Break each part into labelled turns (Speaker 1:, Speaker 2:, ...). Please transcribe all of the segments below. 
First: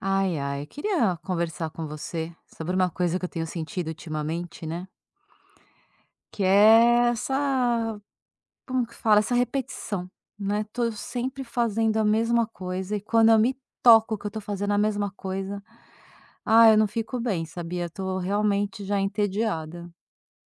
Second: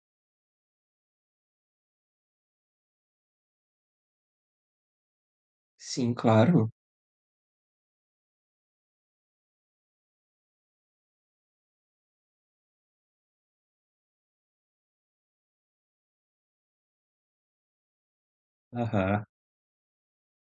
Speaker 1: Ai, ai, eu queria conversar com você sobre uma coisa que eu tenho sentido ultimamente, né?
Speaker 2: Sim,
Speaker 1: Que
Speaker 2: claro.
Speaker 1: é essa, como que fala? Essa repetição, né? Tô sempre fazendo a mesma coisa e quando eu me toco que eu tô fazendo a mesma coisa, ah, eu não fico bem, sabia? Eu tô realmente já
Speaker 2: Aham.
Speaker 1: entediada.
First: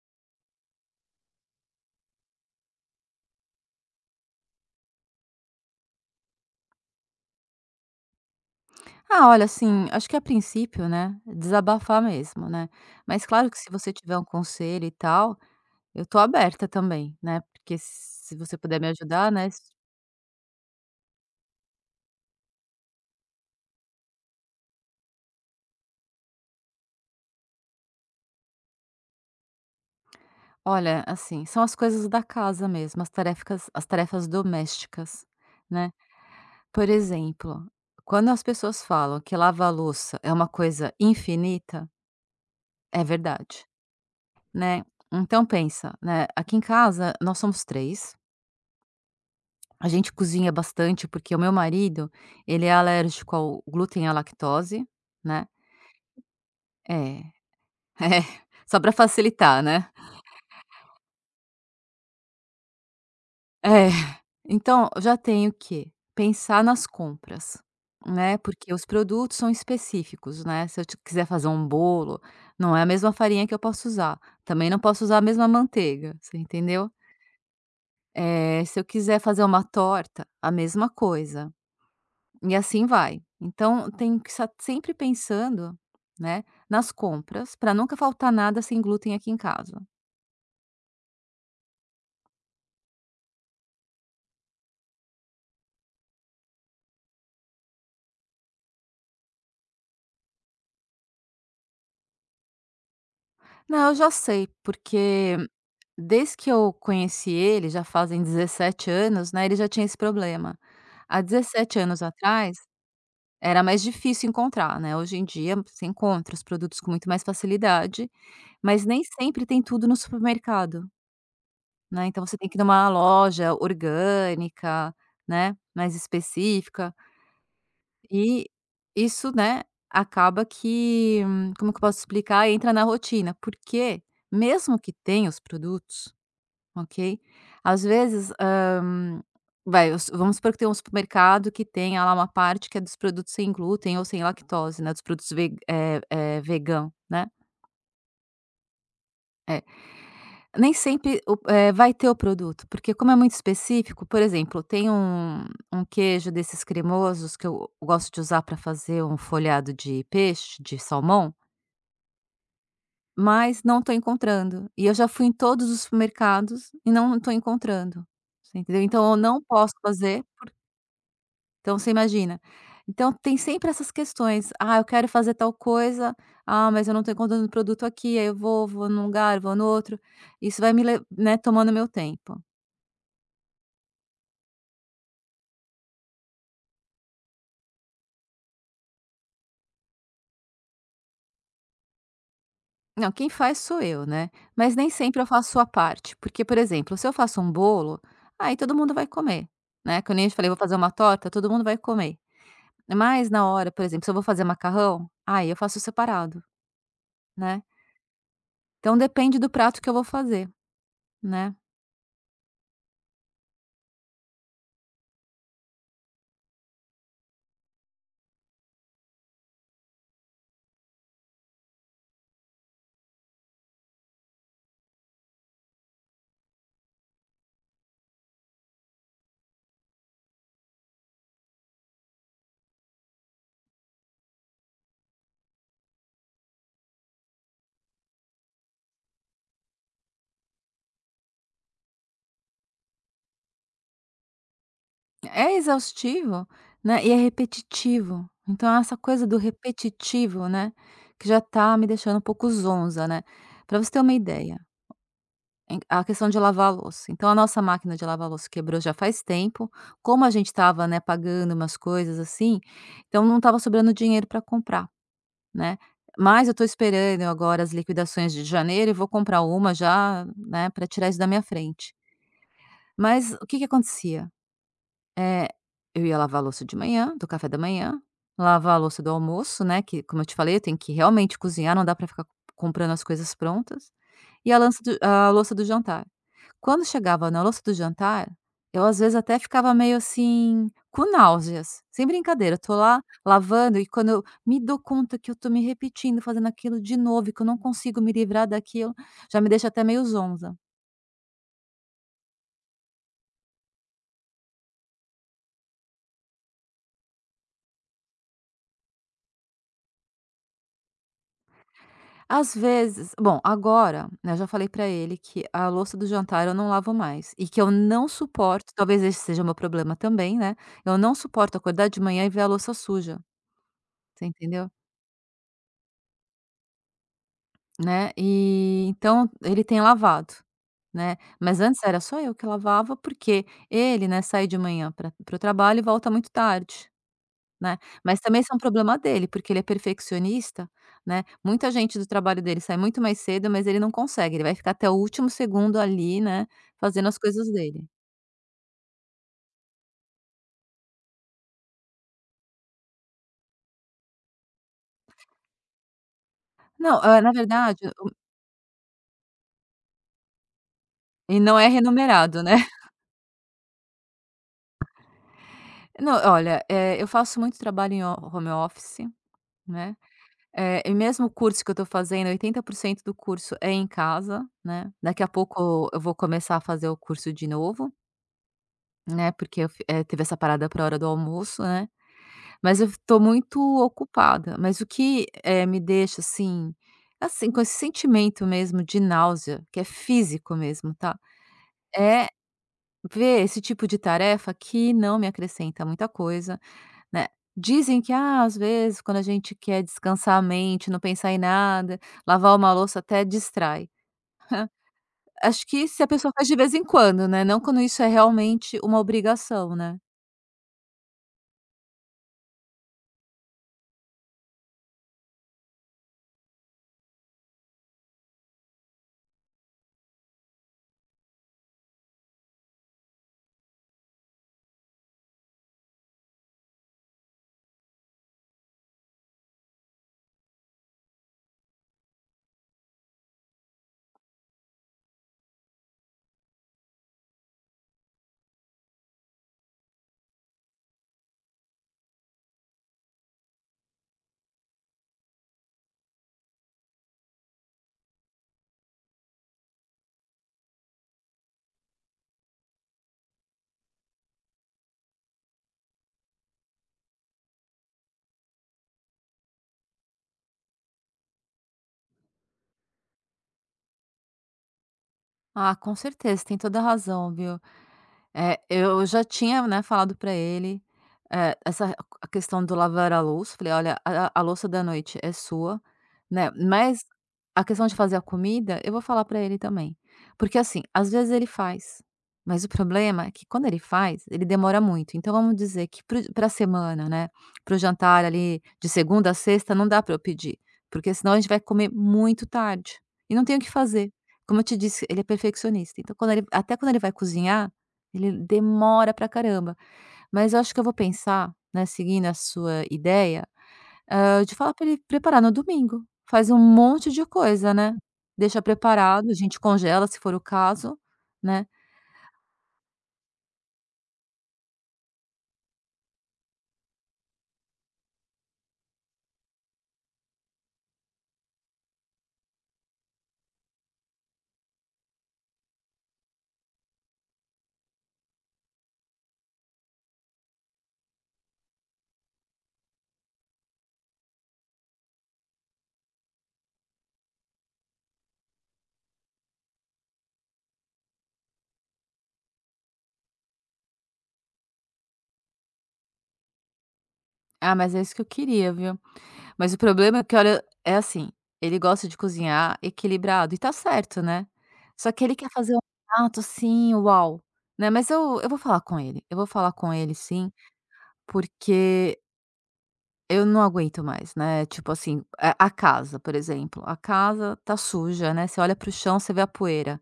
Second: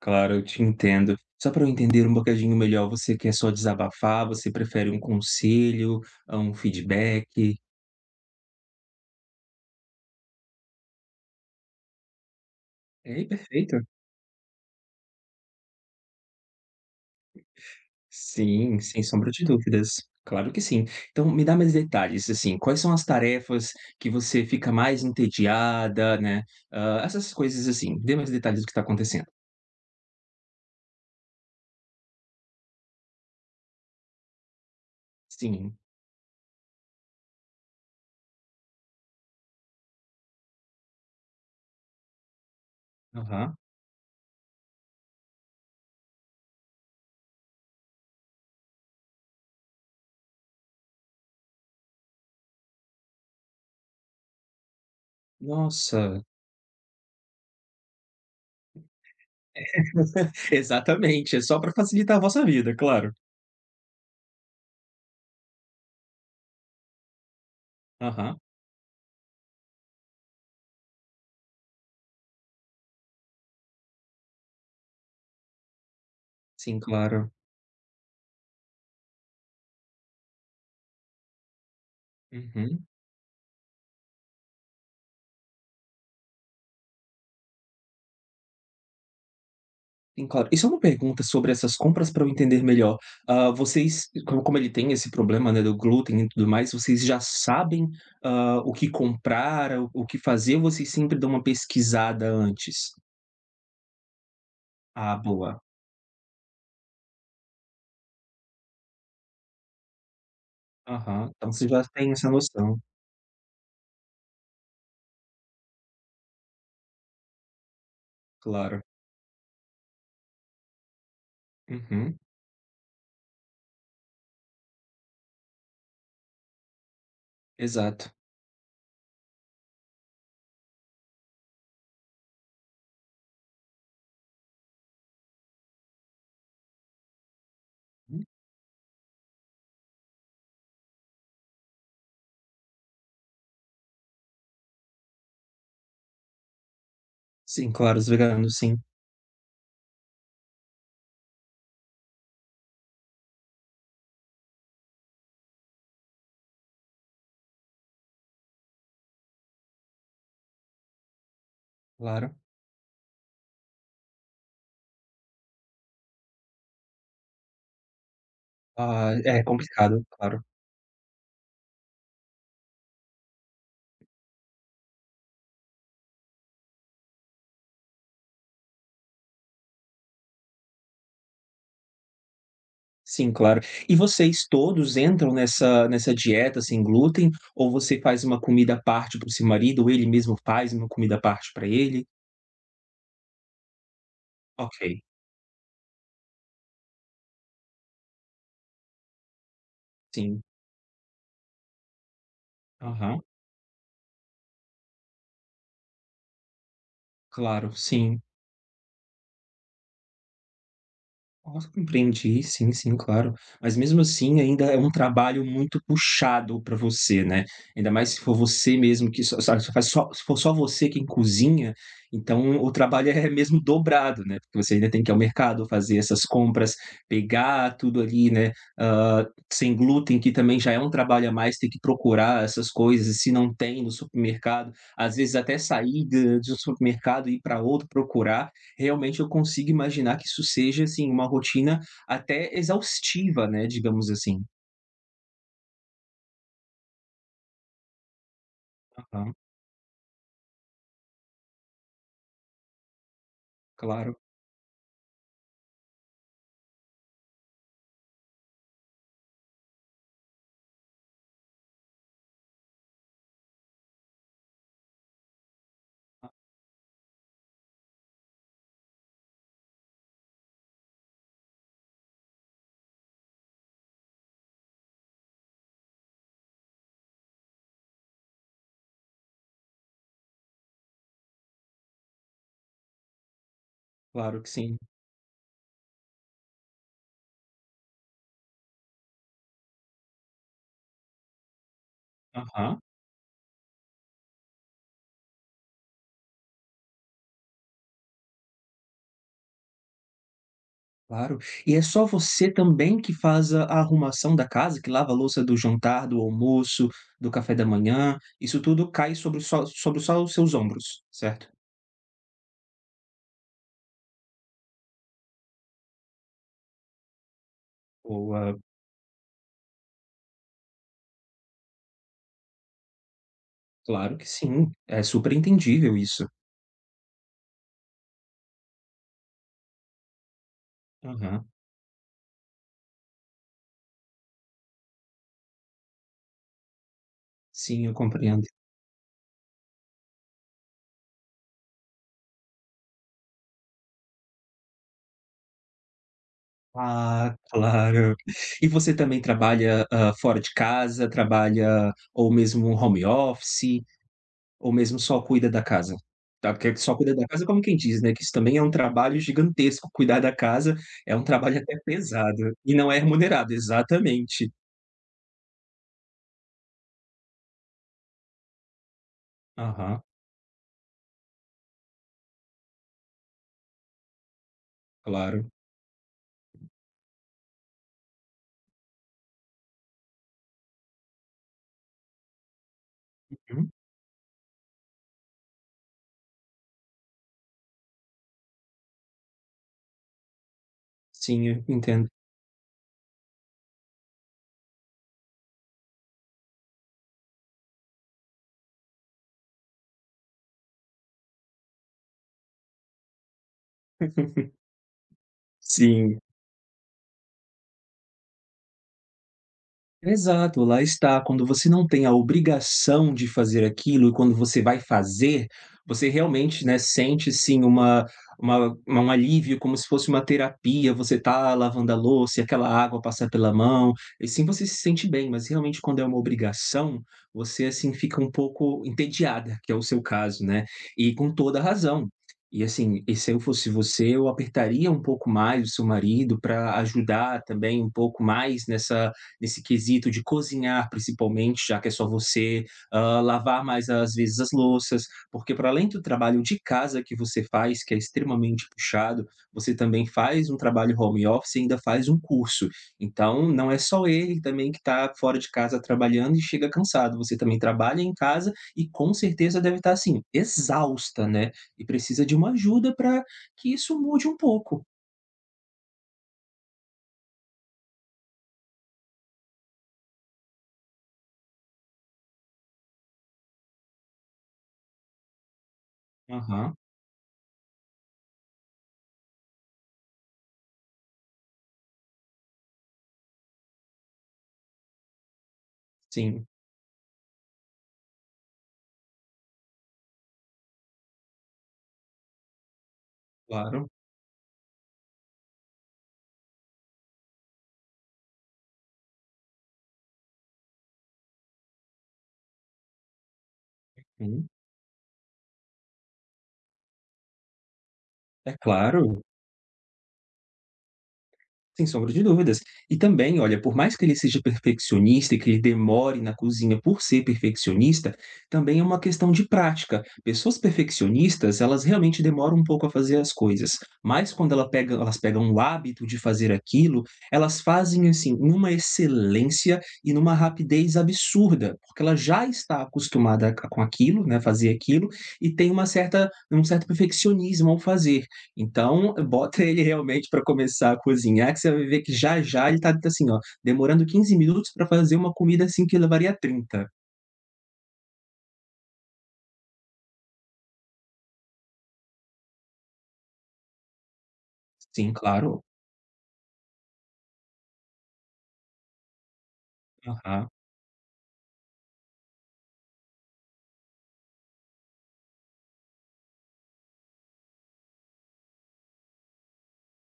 Speaker 2: Claro, eu te entendo. Só para eu entender um bocadinho melhor, você quer só desabafar? Você prefere um conselho, a um feedback?
Speaker 1: Ah, olha, assim, acho que a princípio, né? Desabafar mesmo, né?
Speaker 2: Ei,
Speaker 1: Mas claro que se
Speaker 2: perfeito.
Speaker 1: você tiver um conselho e tal, eu tô aberta também, né? Porque se você
Speaker 2: Sim,
Speaker 1: puder me
Speaker 2: sem sombra
Speaker 1: ajudar,
Speaker 2: de
Speaker 1: né?
Speaker 2: dúvidas. Claro que sim. Então me dá mais detalhes, assim, quais são as tarefas que você fica mais entediada, né, ah essas coisas assim. Dê mais detalhes do que está acontecendo.
Speaker 1: Olha, assim, são as coisas da casa mesmo, as tarefas domésticas,
Speaker 2: Sim.
Speaker 1: né. Por exemplo, quando as pessoas falam que lavar a louça é uma coisa infinita, é
Speaker 2: Aham.
Speaker 1: verdade, né. Então pensa, né, aqui em casa nós somos 3, a gente cozinha bastante, porque o meu marido, ele é alérgico ao glúten e à lactose, né.
Speaker 2: Nossa.
Speaker 1: É, é, só para facilitar, né.
Speaker 2: Exatamente, é só para facilitar a vossa vida, claro.
Speaker 1: É, então já tenho que pensar nas compras, né,
Speaker 2: Aham.
Speaker 1: porque os produtos são específicos, né, se eu ti quiser fazer um bolo, não é a mesma farinha que eu posso usar, também não posso usar a mesma manteiga, você
Speaker 2: Sim,
Speaker 1: entendeu?
Speaker 2: claro.
Speaker 1: Se eu quiser fazer uma torta, a mesma coisa, e assim
Speaker 2: Uhum.
Speaker 1: vai. Então tenho que estar sempre pensando, né, nas compras, para nunca faltar nada sem glúten aqui em casa.
Speaker 2: Sim, claro. E só uma pergunta sobre essas compras para eu entender melhor. Ah, vocês, como ele tem esse problema, né, do glúten e tudo mais, vocês já sabem, o que comprar, o que fazer ou vocês sempre dão uma pesquisada antes?
Speaker 1: Não, eu já sei,
Speaker 2: Ah,
Speaker 1: porque
Speaker 2: boa.
Speaker 1: desde que eu conheci ele, já fazem 17 anos, né, ele já tinha esse problema. Há
Speaker 2: Aham. Então você
Speaker 1: 17
Speaker 2: já
Speaker 1: anos
Speaker 2: tem essa
Speaker 1: atrás,
Speaker 2: noção.
Speaker 1: era mais difícil encontrar, né, hoje em dia você encontra os produtos com muito mais facilidade,
Speaker 2: Claro.
Speaker 1: mas nem sempre tem tudo no supermercado, né,
Speaker 2: Uhum.
Speaker 1: então você tem que ir numa loja orgânica, né, mais específica,
Speaker 2: Exato.
Speaker 1: e isso, né, acaba que como que eu posso explicar? Entra na rotina, porque mesmo que tenha os produtos, ok? Às vezes, vai, os vamos supor que tem um supermercado que tenha lá uma parte que é dos produtos sem glúten ou sem lactose, né, dos produtos vegan, né.
Speaker 2: Sim, claro, os veganos, sim.
Speaker 1: É, nem sempre vai ter o produto, porque como é muito específico, por exemplo, tem um queijo desses cremosos que eu gosto de usar para fazer um folhado de peixe, de salmão,
Speaker 2: Claro.
Speaker 1: mas não estou encontrando. E eu já fui em todos os supermercados e não estou encontrando, você entendeu? Então
Speaker 2: Ah,
Speaker 1: eu
Speaker 2: é
Speaker 1: não posso
Speaker 2: complicado,
Speaker 1: fazer.
Speaker 2: claro.
Speaker 1: Então você imagina. Então tem sempre essas questões: "Ah, eu quero fazer tal coisa. Ah, mas eu não tô encontrando o produto aqui". Aí eu vou num lugar, vou no outro. Isso vai me le né, tomando meu tempo.
Speaker 2: Sim, claro. E vocês todos entram nessa dieta sem glúten, ou você faz uma comida à parte para o seu marido, ou ele mesmo faz uma comida à parte para ele?
Speaker 1: Não, quem faz sou eu, né, mas nem
Speaker 2: Ok,
Speaker 1: sempre eu faço a parte, porque, por exemplo, se eu faço um bolo, aí todo mundo vai comer, né, que nem eu te
Speaker 2: sim.
Speaker 1: falei, vou fazer uma torta, todo mundo vai comer.
Speaker 2: Aham,
Speaker 1: Mas na hora, por exemplo, se eu vou fazer macarrão, aí eu faço separado, né.
Speaker 2: claro, sim.
Speaker 1: Então depende do prato que eu vou fazer, né.
Speaker 2: Nossa, compreendi. Sim, sim, claro. Mas mesmo assim ainda é um trabalho muito puxado para você, né. Ainda mais se for você mesmo que só sabe, só faz só se for só você quem cozinha, então o trabalho é mesmo dobrado, né, porque você ainda tem que ir ao mercado, fazer essas compras, pegar tudo ali, né, hã, sem glúten, que também já é um trabalho a mais, tem que procurar essas coisas, e se não tem no supermercado, às vezes até sair da de um supermercado e ir para outro procurar, realmente eu consigo imaginar que isso seja, assim, uma rotina até exaustiva, né, digamos assim.
Speaker 1: É exaustivo, né, e é repetitivo. Então é essa coisa
Speaker 2: Aham,
Speaker 1: do repetitivo, né, que já tá me deixando um pouco zonza, né. Pra você ter uma
Speaker 2: claro,
Speaker 1: ideia, a questão de lavar a louça, então a nossa máquina de lavar louça quebrou já faz tempo, como a gente estava, né, pagando umas coisas assim, então não estava sobrando dinheiro para comprar, né. Mas eu tô esperando agora as liquidações de janeiro e vou comprar uma já, né, para tirar isso da minha frente. Mas o que que acontecia? É, eu ia lavar a louça de manhã, do café da manhã, lavar a louça do almoço, né, que como eu te falei, eu tenho que realmente cozinhar, não dá pra ficar comprando as coisas prontas,
Speaker 2: claro que
Speaker 1: e
Speaker 2: sim.
Speaker 1: a louça do jantar. Quando chegava na louça do jantar, eu às vezes até ficava meio assim, com náuseas, sem brincadeira, eu tô
Speaker 2: Aham,
Speaker 1: lá lavando e quando eu me dou conta que eu tô me repetindo, fazendo aquilo de novo e que eu não consigo me livrar daquilo, já me deixa até meio zonza.
Speaker 2: claro. E é só você também que faz a arrumação da casa, que lava a louça do jantar, do almoço, do café da manhã, isso tudo cai sobre só os seus ombros, certo?
Speaker 1: Às vezes bom, agora, né, eu já falei pra ele que a louça do jantar eu não lavo mais e que eu não
Speaker 2: Boa,
Speaker 1: suporto, talvez esse seja o meu problema também, né, eu não suporto acordar de manhã e ver a louça suja,
Speaker 2: claro
Speaker 1: você
Speaker 2: que
Speaker 1: entendeu?
Speaker 2: sim, é super entendível isso.
Speaker 1: Né, e então ele tem lavado, né,
Speaker 2: Aham,
Speaker 1: mas antes era só eu que lavava, porque ele, né, sai de manhã para o trabalho e volta muito tarde. Né,
Speaker 2: sim, eu
Speaker 1: mas também
Speaker 2: compreendo.
Speaker 1: isso é um problema dele, porque ele é perfeccionista, né, muita gente do trabalho dele sai muito mais cedo, mas ele não consegue, ele vai ficar até o último segundo ali, né, fazendo as
Speaker 2: Ah,
Speaker 1: coisas dele.
Speaker 2: claro. E você também trabalha, fora de casa? Trabalha ou mesmo home office? Ou mesmo só cuida da casa? Tá, porque só
Speaker 1: Não,
Speaker 2: cuida da
Speaker 1: na
Speaker 2: casa como quem
Speaker 1: verdade
Speaker 2: diz, né, que isso também é um trabalho gigantesco, cuidar da casa é um
Speaker 1: e
Speaker 2: trabalho
Speaker 1: não é
Speaker 2: até
Speaker 1: remunerado,
Speaker 2: pesado
Speaker 1: né.
Speaker 2: e não é remunerado. Exatamente.
Speaker 1: Não, olha, eu faço muito trabalho em ho home office, né,
Speaker 2: Aham,
Speaker 1: e mesmo o curso que eu estou fazendo, 80% do curso é em casa, né, daqui a
Speaker 2: claro.
Speaker 1: pouco eu vou começar a fazer o curso de novo, né, porque teve essa parada para a hora do almoço, né. Mas eu tô muito
Speaker 2: Uhum.
Speaker 1: ocupada, mas o que, me deixa, assim, com esse sentimento mesmo de náusea, que é físico mesmo, tá,
Speaker 2: Sim, eu entendo.
Speaker 1: é ver esse tipo de tarefa que não me acrescenta muita coisa, né. Dizem que, ah, às vezes, quando a gente quer descansar a mente, não pensar em nada, lavar uma louça até distrai. Acho que se a
Speaker 2: Sim.
Speaker 1: pessoa faz de vez em quando, né, não quando isso é realmente uma obrigação, né.
Speaker 2: Exato, lá está. Quando você não tem a obrigação de fazer aquilo e quando você vai fazer, você realmente, né, sente sim uma um alívio, como se fosse uma terapia. Você tá lavando a louça e aquela água passar pela mão, e sim você se sente bem, mas realmente quando é uma obrigação, você assim fica um pouco entediada, que é o seu caso, né, e com toda a razão. E assim, e se eu fosse você, eu apertaria um pouco mais o seu marido para ajudar também um pouco mais nessa nesse quesito de cozinhar, principalmente, já que é só você, lavar mais, às vezes, as louças, porque para além do trabalho de casa que você faz, que é extremamente puxado, você também faz um trabalho home office e ainda faz um curso. Então, não é só ele também que está fora de casa trabalhando e chega cansado, você também trabalha em casa e com certeza deve estar, assim, exausta, né, e precisa de uma ajuda para que isso mude um pouco.
Speaker 1: Ah, com certeza, tem toda a razão, viu. É, eu já tinha, né, falado pra ele, essa a questão do lavar a louça, falei: "Olha, a louça da noite é sua", né,
Speaker 2: Aham,
Speaker 1: mas a questão de fazer a comida, eu vou falar pra ele também. Porque, assim, às vezes ele faz, mas o problema é que quando ele faz, ele demora muito. Então vamos dizer que para o
Speaker 2: sim,
Speaker 1: a semana, né, para o jantar ali de segunda a sexta não dá pra eu pedir, porque senão a gente vai comer muito tarde, e não tem o que
Speaker 2: claro.
Speaker 1: fazer. Como eu te disse, ele é perfeccionista, então quando ele até quando ele vai cozinhar, ele demora pra caramba. Mas eu acho que eu vou pensar, né, seguindo a sua ideia,
Speaker 2: Hum,
Speaker 1: de falar pra ele preparar no domingo. Faz um monte de coisa, né.
Speaker 2: é
Speaker 1: Deixa
Speaker 2: claro.
Speaker 1: preparado, a gente congela se for o caso, né.
Speaker 2: Sem sombra de dúvidas. E também, olha, por mais que ele seja perfeccionista e que ele demore na cozinha por ser perfeccionista, também é uma questão de prática. Pessoas perfeccionistas, elas realmente demoram um pouco a fazer as coisas, mas quando ela pega, elas pegam o hábito de fazer aquilo, elas fazem assim numa excelência e numa rapidez absurda, porque ela já está acostumada com aquilo, né, fazer aquilo, e tem uma certa, um certo perfeccionismo ao fazer. Então, bota ele realmente para começar a cozinhar, que você vai ver que já ele tá, assim, ó, demorando 15 minutos para fazer uma comida, assim, que levaria 30.
Speaker 1: "Ah, mas é isso que eu queria, viu". Mas o problema é que olha, é assim, ele gosta de cozinhar equilibrado e tá certo, né. Só
Speaker 2: Sim,
Speaker 1: que ele quer
Speaker 2: claro.
Speaker 1: fazer um prato assim, uau, né. Mas eu vou falar com ele, eu vou falar com ele
Speaker 2: Aham,
Speaker 1: sim, porque eu não aguento mais, né, tipo assim, a casa, por exemplo, a casa tá suja, né, você olha para o chão, você vê a poeira.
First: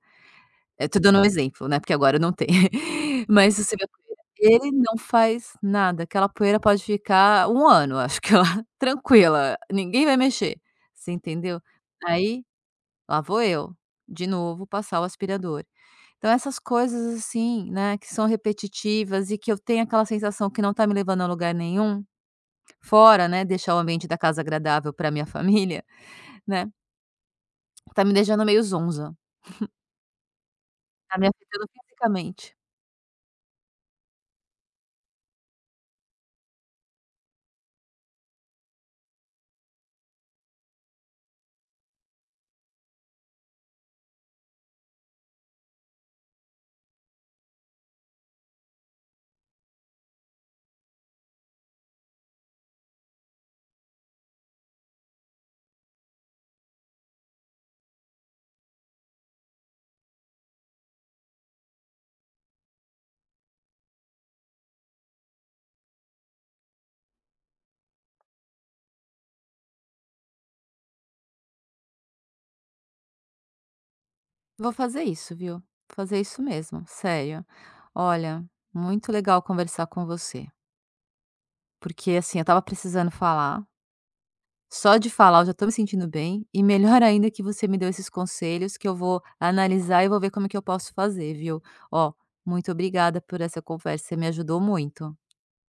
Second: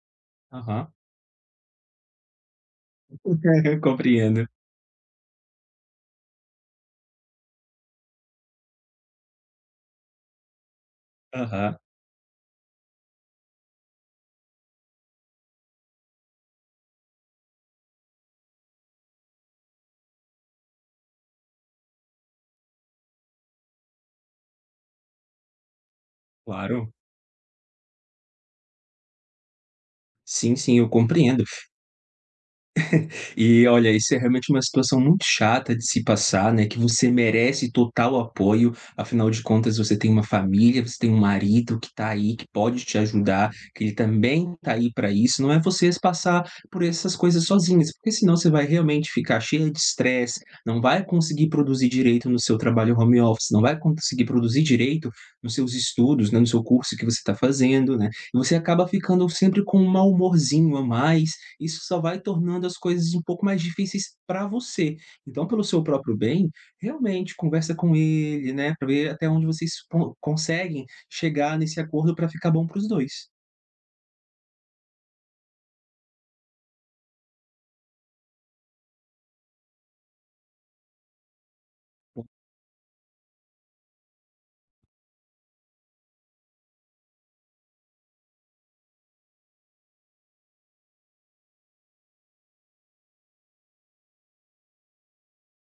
Speaker 1: Eu
Speaker 2: aham.
Speaker 1: tô dando um exemplo, né, porque agora não tem. Mas você vê a poeira.
Speaker 2: Compreendo.
Speaker 1: Ele não faz nada, aquela poeira pode ficar um ano, acho que lá, tranquila, ninguém vai mexer, você entendeu.
Speaker 2: Aham,
Speaker 1: Aí, lá vou eu, de novo, passar o aspirador. Então essas coisas assim, né, que são repetitivas e que eu tenho aquela sensação que não tá me levando a lugar nenhum. Fora, né, deixar o ambiente da casa agradável para minha família, né,
Speaker 2: claro.
Speaker 1: tá me deixando meio zonza,
Speaker 2: Sim, sim, eu
Speaker 1: tá me
Speaker 2: compreendo.
Speaker 1: afetando fisicamente.
Speaker 2: E olha, isso é realmente uma situação muito chata de se passar, né, que você merece total apoio, afinal de contas você tem uma família, você tem um marido que tá aí, que pode te ajudar, que ele também tá aí para isso, não é você passar por essas coisas sozinhas, porque senão você vai realmente ficar cheia de estresse, não vai conseguir produzir direito no seu trabalho home office, não vai conseguir produzir direito nos seus estudos, né, no seu curso que você está fazendo, né. E você acaba ficando sempre com um mau humorzinho a mais, isso só vai tornando as coisas um pouco mais difíceis para você. Então, pelo seu próprio bem, realmente conversa com ele, né, para ver até onde vocês conseguem chegar nesse acordo para ficar bom para os dois.
Speaker 1: Vou fazer isso, viu, vou fazer isso mesmo, sério. Olha, muito legal conversar com você, porque, assim, eu estava precisando falar, só de falar eu já tô me sentindo bem, e melhor ainda que você me deu esses conselhos que eu vou analisar e vou ver como que eu posso fazer, viu. Ó, muito obrigada por essa conversa, você me ajudou muito.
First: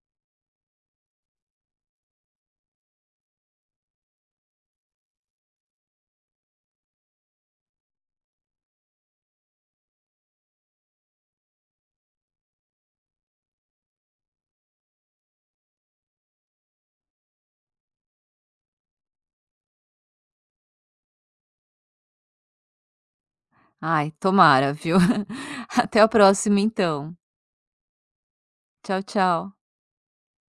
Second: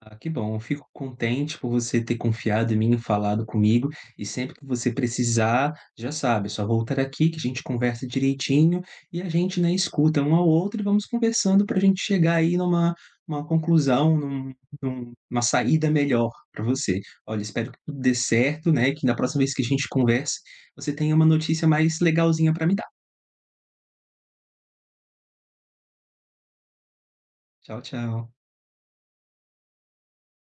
Speaker 2: Ah, que bom. Eu fico contente por você ter confiado em mim, falado comigo. E sempre que você precisar, já sabe, é só voltar aqui que a gente conversa direitinho e a gente, né, escuta um ao outro e vamos conversando para a gente chegar aí numa uma conclusão, uma saída melhor para você. Olha, espero que tudo dê certo, né? Que na próxima vez que a gente converse, você tenha uma notícia mais legalzinha para me dar.
Speaker 1: Ai, tomara, viu. Até a próxima então.
Speaker 2: Tchau, tchau.
Speaker 1: Tchau, tchau.